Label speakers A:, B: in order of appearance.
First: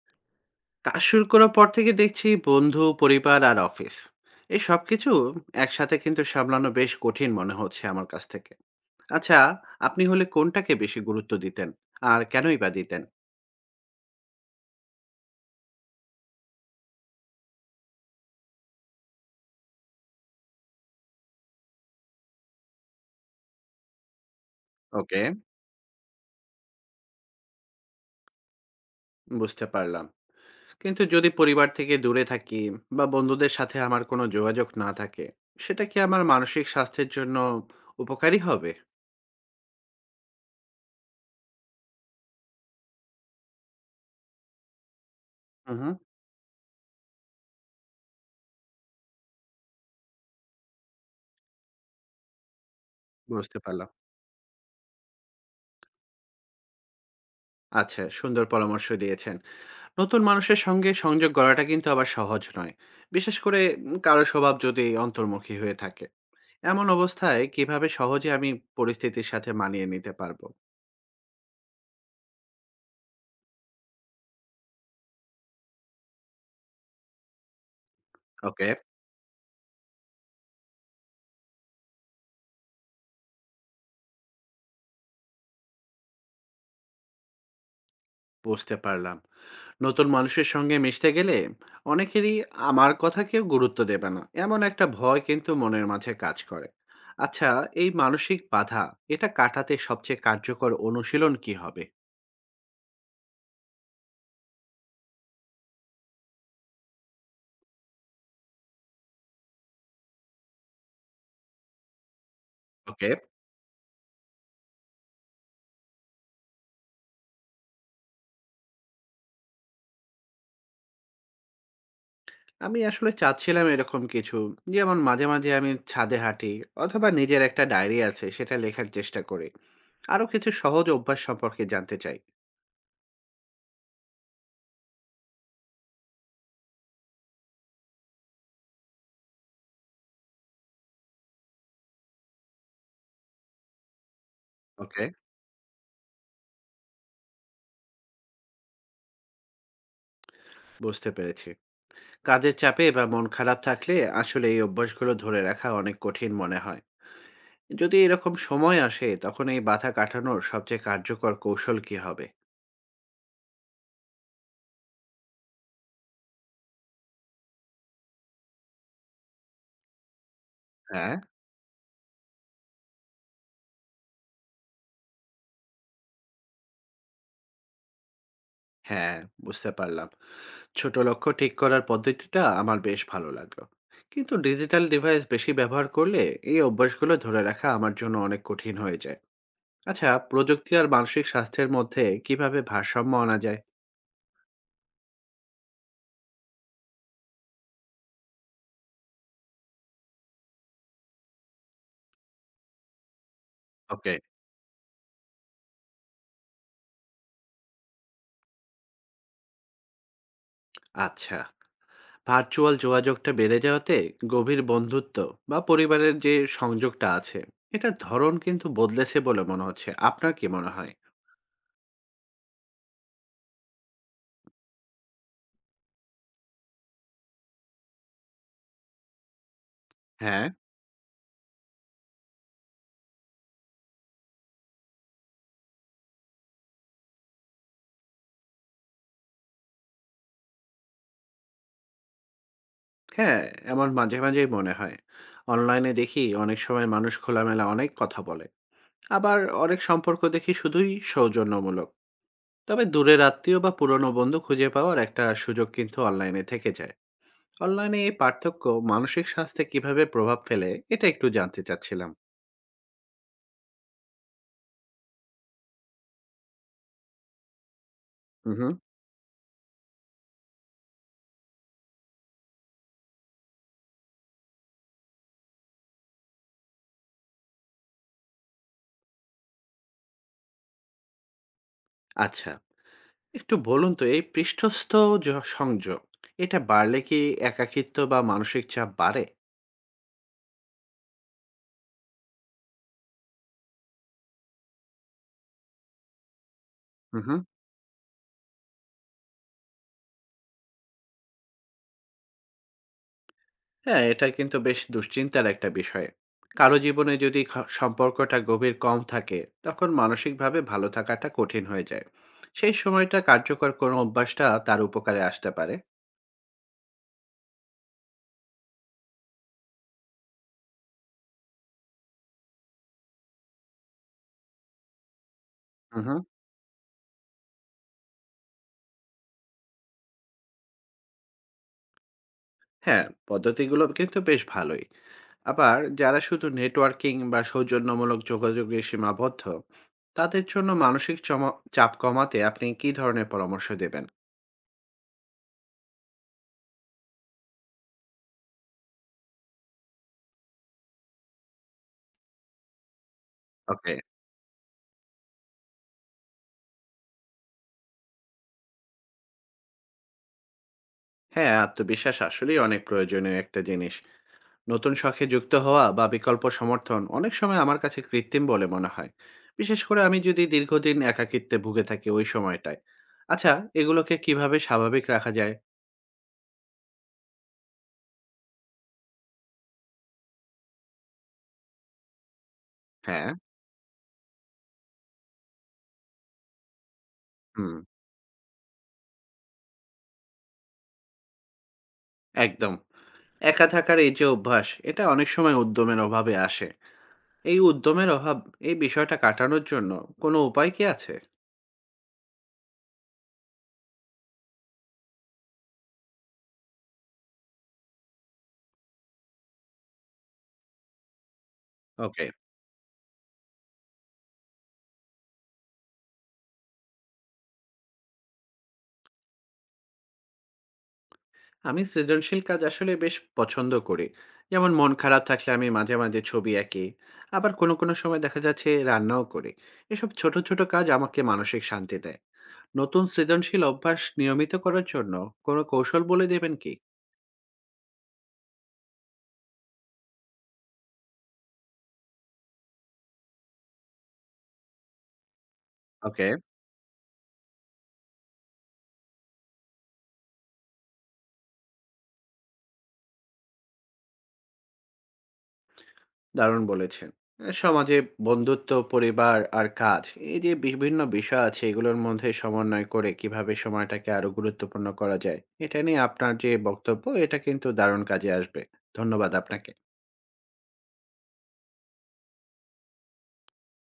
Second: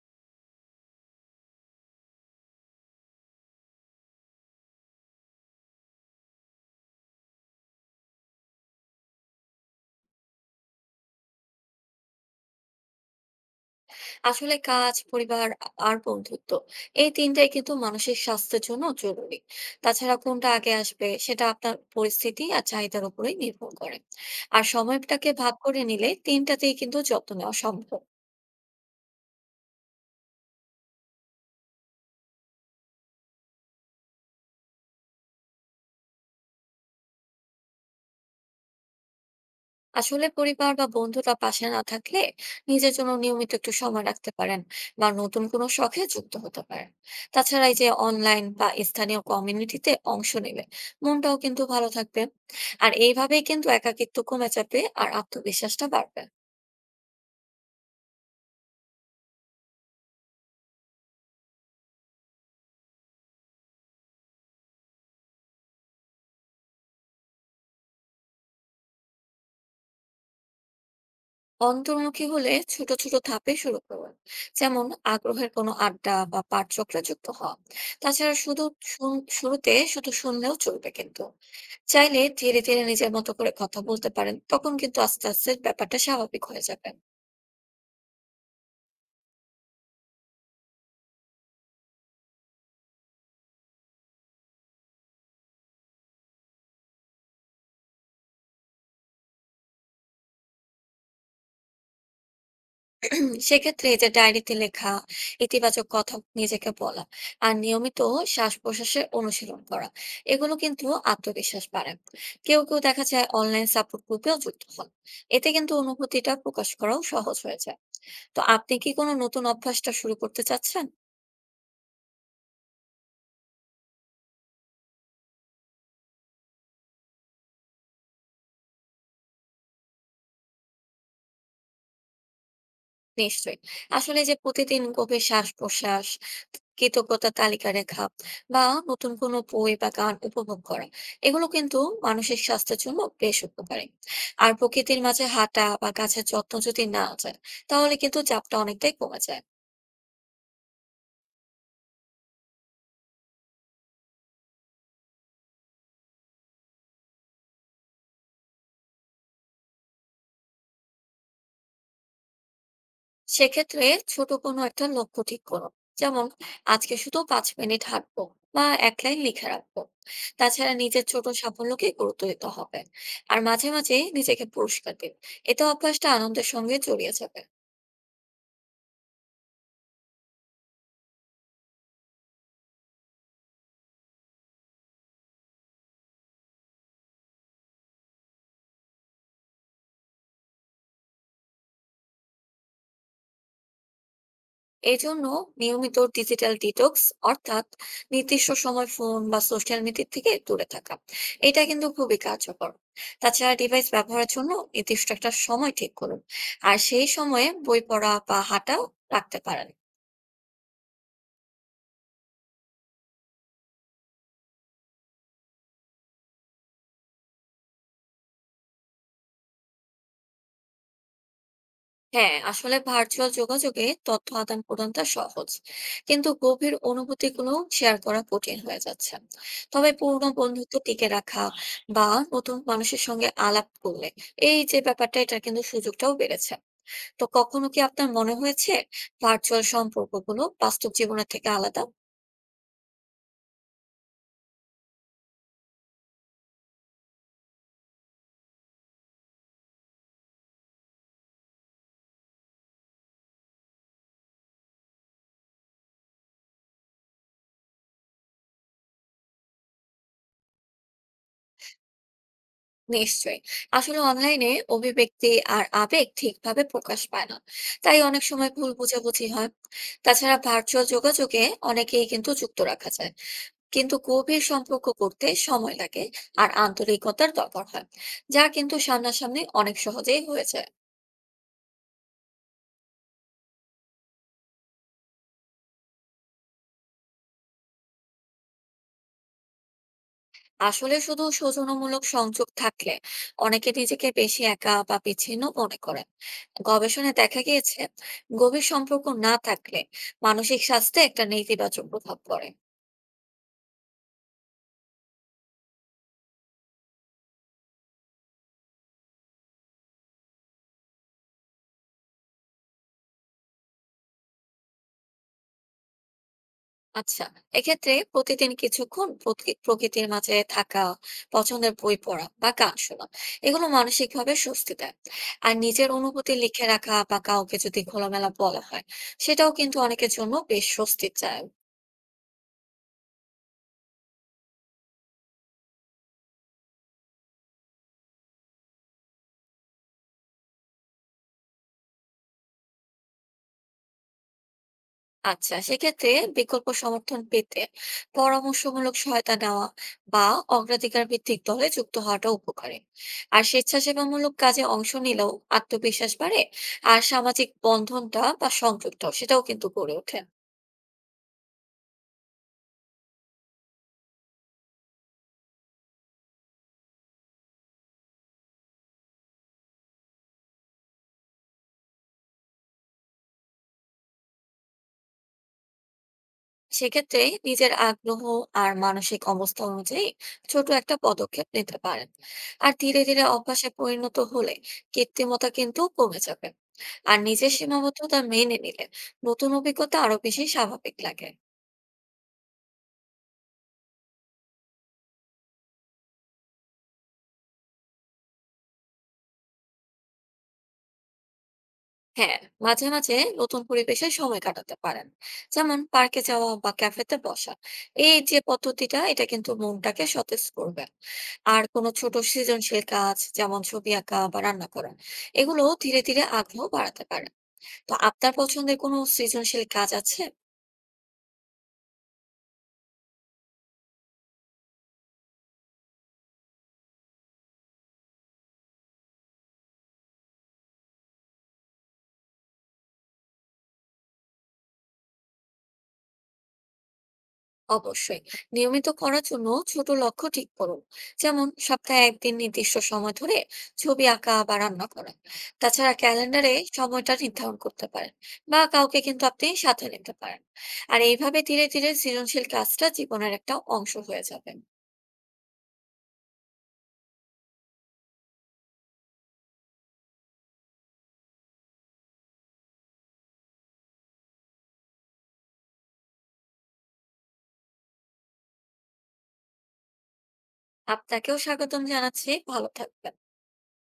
A: কাজ শুরু করার পর থেকে দেখছি বন্ধু পরিবার আর অফিস এই সব কিছু একসাথে কিন্তু সামলানো বেশ কঠিন মনে হচ্ছে আমার কাছ থেকে। আচ্ছা, আপনি হলে কোনটাকে বেশি গুরুত্ব দিতেন আর কেনই বা দিতেন?
B: আসলে কাজ, পরিবার আর বন্ধুত্ব এই তিনটাই কিন্তু মানসিক স্বাস্থ্যের জন্য জরুরি। তাছাড়া কোনটা আগে আসবে সেটা আপনার পরিস্থিতি আর চাহিদার উপরেই নির্ভর করে। আর
A: ওকে,
B: সময়টাকে ভাগ করে নিলে তিনটাতেই কিন্তু যত্ন নেওয়া সম্ভব।
A: বুঝতে পারলাম। কিন্তু যদি পরিবার থেকে দূরে থাকি বা বন্ধুদের সাথে আমার কোনো যোগাযোগ না থাকে, সেটা কি আমার মানসিক স্বাস্থ্যের জন্য উপকারী হবে?
B: আসলে পরিবার বা বন্ধুরা পাশে না থাকলে নিজের জন্য নিয়মিত একটু সময় রাখতে পারেন বা নতুন কোনো
A: হুম।
B: শখে যুক্ত হতে পারেন। তাছাড়া এই যে অনলাইন বা স্থানীয় কমিউনিটিতে অংশ নিলে মনটাও কিন্তু ভালো থাকবে। আর এইভাবেই
A: বুঝতে
B: কিন্তু
A: পারলাম।
B: একাকিত্ব কমে যাবে আর আত্মবিশ্বাসটা বাড়বে।
A: আচ্ছা, সুন্দর পরামর্শ দিয়েছেন। নতুন মানুষের সঙ্গে সংযোগ গড়াটা কিন্তু আবার সহজ নয়, বিশেষ করে কারো স্বভাব যদি অন্তর্মুখী হয়ে থাকে। এমন অবস্থায় কিভাবে সহজে আমি পরিস্থিতির সাথে মানিয়ে নিতে পারবো?
B: অন্তর্মুখী হলে ছোট ছোট ধাপে শুরু করুন। যেমন আগ্রহের কোনো আড্ডা বা পাঠচক্রে যুক্ত হওয়া। তাছাড়া
A: ওকে,
B: শুরুতে শুধু শুনলেও চলবে কিন্তু, চাইলে ধীরে ধীরে নিজের মতো করে কথা বলতে পারেন, তখন কিন্তু আস্তে আস্তে ব্যাপারটা স্বাভাবিক হয়ে যাবে।
A: বুঝতে পারলাম। নতুন মানুষের সঙ্গে মিশতে গেলে অনেকেরই আমার কথা কেউ গুরুত্ব দেবে না এমন একটা ভয় কিন্তু মনের মাঝে কাজ করে। আচ্ছা, এই মানসিক বাধা এটা কাটাতে সবচেয়ে কার্যকর অনুশীলন কি হবে?
B: সেক্ষেত্রে এই যে ডায়েরিতে লেখা, ইতিবাচক কথা নিজেকে বলা, আর নিয়মিত শ্বাস প্রশ্বাসের অনুশীলন করা, এগুলো কিন্তু আত্মবিশ্বাস বাড়ায়। কেউ কেউ দেখা
A: ওকে।
B: যায় অনলাইন সাপোর্ট গ্রুপেও যুক্ত হন। এতে কিন্তু অনুভূতিটা প্রকাশ করাও সহজ হয়ে যায়। তো আপনি কি কোনো নতুন অভ্যাসটা শুরু করতে চাচ্ছেন?
A: আমি আসলে চাচ্ছিলাম এরকম কিছু। যেমন মাঝে, মাঝে আমি ছাদে হাঁটি অথবা নিজের একটা ডায়েরি আছে সেটা লেখার চেষ্টা করি। আরো কিছু সহজ অভ্যাস সম্পর্কে জানতে চাই।
B: নিশ্চয়ই, আসলে যে প্রতিদিন গভীর শ্বাস প্রশ্বাস, কৃতজ্ঞতা তালিকা রেখা, বা নতুন কোনো বই বা গান উপভোগ করা, এগুলো কিন্তু মানসিক স্বাস্থ্যের জন্য বেশ উপকারী। আর প্রকৃতির
A: ওকে।
B: মাঝে হাঁটা বা গাছের যত্ন যদি না যায়, তাহলে কিন্তু চাপটা অনেকটাই কমে যায়।
A: বুঝতে পেরেছি। কাজের চাপে বা মন খারাপ থাকলে আসলে এই অভ্যাসগুলো ধরে রাখা অনেক কঠিন মনে হয়। যদি এরকম সময় আসে তখন এই বাধা কাটানোর সবচেয়ে কার্যকর কৌশল কী হবে?
B: সেক্ষেত্রে ছোট কোনো একটা লক্ষ্য ঠিক করো। যেমন আজকে শুধু 5 মিনিট হাঁটবো বা এক লাইন লিখে রাখবো। তাছাড়া নিজের
A: হ্যাঁ।
B: ছোট সাফল্যকে গুরুত্ব দিতে হবে। আর মাঝে মাঝে নিজেকে পুরস্কার দিন, এতে অভ্যাসটা আনন্দের সঙ্গে জড়িয়ে যাবে।
A: হ্যাঁ, বুঝতে পারলাম। ছোট লক্ষ্য ঠিক করার পদ্ধতিটা আমার বেশ ভালো লাগলো। কিন্তু ডিজিটাল ডিভাইস বেশি ব্যবহার করলে এই অভ্যাসগুলো ধরে রাখা আমার জন্য অনেক কঠিন হয়ে যায়। আচ্ছা, প্রযুক্তি আর মানসিক স্বাস্থ্যের মধ্যে কিভাবে ভারসাম্য আনা যায়?
B: এই জন্য নিয়মিত ডিজিটাল ডিটক্স, অর্থাৎ নির্দিষ্ট সময় ফোন বা সোশ্যাল মিডিয়া থেকে দূরে থাকা, এটা কিন্তু খুবই কার্যকর। তাছাড়া ডিভাইস
A: ওকে।
B: ব্যবহারের জন্য নির্দিষ্ট একটা সময় ঠিক করুন আর সেই সময়ে বই পড়া বা হাঁটা রাখতে পারেন।
A: আচ্ছা, ভার্চুয়াল যোগাযোগটা বেড়ে যাওয়াতে গভীর বন্ধুত্ব বা পরিবারের যে সংযোগটা আছে, এটার ধরন কিন্তু বদলেছে বলে মনে হচ্ছে। আপনার কি মনে হয়?
B: হ্যাঁ, আসলে ভার্চুয়াল যোগাযোগে তথ্য আদান প্রদানটা সহজ, কিন্তু গভীর অনুভূতি গুলো শেয়ার করা কঠিন হয়ে যাচ্ছে। তবে পুরনো
A: হ্যাঁ।
B: বন্ধুত্ব টিকে রাখা বা নতুন মানুষের সঙ্গে আলাপ করলে এই যে ব্যাপারটা, এটা কিন্তু সুযোগটাও বেড়েছে। তো কখনো কি আপনার মনে হয়েছে ভার্চুয়াল সম্পর্কগুলো বাস্তব জীবনের থেকে আলাদা?
A: হ্যাঁ, এমন মাঝে, মাঝেই মনে হয়। অনলাইনে দেখি অনেক সময় মানুষ খোলামেলা অনেক কথা বলে। আবার অনেক সম্পর্ক দেখি শুধুই সৌজন্যমূলক। তবে দূরের আত্মীয় বা পুরনো বন্ধু খুঁজে পাওয়ার একটা সুযোগ কিন্তু অনলাইনে থেকে যায়। অনলাইনে এই পার্থক্য মানসিক স্বাস্থ্যে কিভাবে প্রভাব ফেলে এটা একটু জানতে চাচ্ছিলাম।
B: নিশ্চয়ই, আসলে অনলাইনে অভিব্যক্তি আর আবেগ ঠিকভাবে প্রকাশ পায় না, তাই অনেক সময়
A: হুম,
B: ভুল
A: হুম।
B: বোঝাবুঝি হয়। তাছাড়া ভার্চুয়াল যোগাযোগে অনেকেই কিন্তু যুক্ত রাখা যায়, কিন্তু গভীর সম্পর্ক করতে সময় লাগে আর আন্তরিকতার দরকার হয়, যা কিন্তু সামনাসামনি অনেক সহজেই হয়ে যায়।
A: আচ্ছা, একটু বলুন তো এই পৃষ্ঠস্থ জ সংযোগ এটা বাড়লে কি একাকিত্ব বা মানসিক চাপ বাড়ে?
B: আসলে শুধু সৌজন্যমূলক সংযোগ থাকলে অনেকে নিজেকে বেশি একা বা বিচ্ছিন্ন মনে করেন। গবেষণায়
A: হুম, হুম।
B: দেখা গিয়েছে গভীর সম্পর্ক না থাকলে মানসিক স্বাস্থ্যে একটা নেতিবাচক প্রভাব পড়ে।
A: হ্যাঁ, এটা কিন্তু বেশ দুশ্চিন্তার একটা বিষয়। কারো জীবনে যদি খ সম্পর্কটা গভীর কম থাকে, তখন মানসিকভাবে ভালো থাকাটা কঠিন হয়ে যায়। সেই সময়টা কার্যকর কোনো অভ্যাসটা তার উপকারে আসতে পারে।
B: আচ্ছা, এক্ষেত্রে প্রতিদিন কিছুক্ষণ প্রকৃতির মাঝে থাকা, পছন্দের বই পড়া বা গান শোনা, এগুলো মানসিক ভাবে স্বস্তি দেয়। আর নিজের
A: হুম, হুম।
B: অনুভূতি লিখে রাখা বা কাউকে যদি খোলামেলা বলা হয়, সেটাও কিন্তু অনেকের জন্য বেশ স্বস্তি চায়।
A: হ্যাঁ, পদ্ধতিগুলো কিন্তু বেশ ভালোই। আবার যারা শুধু নেটওয়ার্কিং বা সৌজন্যমূলক যোগাযোগে সীমাবদ্ধ, তাদের জন্য মানসিক চমা চাপ কমাতে আপনি কী ধরনের পরামর্শ দেবেন?
B: আচ্ছা, সেক্ষেত্রে বিকল্প সমর্থন পেতে পরামর্শমূলক সহায়তা নেওয়া বা অগ্রাধিকার ভিত্তিক দলে যুক্ত হওয়াটা উপকারী। আর
A: ওকে।
B: স্বেচ্ছাসেবামূলক কাজে অংশ নিলেও আত্মবিশ্বাস বাড়ে, আর সামাজিক বন্ধনটা বা সংযুক্ত সেটাও কিন্তু গড়ে ওঠে।
A: হ্যাঁ, আত্মবিশ্বাস আসলেই অনেক প্রয়োজনীয় একটা জিনিস। নতুন শখে যুক্ত হওয়া বা বিকল্প সমর্থন অনেক সময় আমার কাছে কৃত্রিম বলে মনে হয়, বিশেষ করে আমি যদি দীর্ঘদিন একাকিত্বে ভুগে থাকি ওই সময়টায়। আচ্ছা, এগুলোকে কিভাবে স্বাভাবিক রাখা যায়?
B: সেক্ষেত্রে নিজের আগ্রহ আর মানসিক অবস্থা অনুযায়ী ছোট একটা পদক্ষেপ নিতে পারেন। আর ধীরে ধীরে
A: হ্যাঁ।
B: অভ্যাসে পরিণত হলে কৃত্রিমতা কিন্তু কমে যাবে। আর নিজের
A: হুম।
B: সীমাবদ্ধতা মেনে নিলে নতুন অভিজ্ঞতা আরো বেশি স্বাভাবিক লাগে।
A: একদম। একা থাকার এই যে অভ্যাস এটা অনেক সময় উদ্যমের অভাবে আসে। এই উদ্যমের অভাব এই বিষয়টা কাটানোর জন্য কোনো উপায় কি আছে?
B: হ্যাঁ, মাঝে মাঝে নতুন পরিবেশে সময় কাটাতে পারেন, যেমন পার্কে যাওয়া বা ক্যাফেতে বসা। এই যে পদ্ধতিটা, এটা কিন্তু মনটাকে সতেজ করবে। আর কোনো ছোট
A: ওকে।
B: সৃজনশীল কাজ যেমন ছবি আঁকা বা রান্না করা, এগুলো ধীরে ধীরে আগ্রহ বাড়াতে পারে। তো আপনার পছন্দের কোনো সৃজনশীল কাজ আছে?
A: আমি সৃজনশীল কাজ আসলে বেশ পছন্দ করি। যেমন মন খারাপ থাকলে আমি মাঝে মাঝে ছবি আঁকি, আবার কোনো কোনো সময় দেখা যাচ্ছে রান্নাও করি। এসব ছোট ছোট কাজ আমাকে মানসিক শান্তি দেয়। নতুন সৃজনশীল অভ্যাস নিয়মিত করার জন্য কোনো কৌশল বলে দেবেন কি?
B: অবশ্যই, নিয়মিত করার জন্য ছোট লক্ষ্য ঠিক করুন। যেমন সপ্তাহে একদিন নির্দিষ্ট সময় ধরে ছবি আঁকা বা রান্না করা। তাছাড়া
A: ওকে।
B: ক্যালেন্ডারে সময়টা নির্ধারণ করতে পারেন বা কাউকে কিন্তু আপনি সাথে নিতে পারেন। আর এইভাবে ধীরে ধীরে সৃজনশীল কাজটা জীবনের একটা অংশ হয়ে যাবে।
A: দারুণ বলেছেন। সমাজে বন্ধুত্ব পরিবার আর কাজ, এই যে বিভিন্ন বিষয় আছে এগুলোর মধ্যে সমন্বয় করে কিভাবে সময়টাকে আরো গুরুত্বপূর্ণ করা যায়, এটা নিয়ে আপনার যে বক্তব্য এটা কিন্তু দারুণ কাজে আসবে। ধন্যবাদ আপনাকে।
B: আপনাকেও স্বাগতম জানাচ্ছি, ভালো থাকবেন।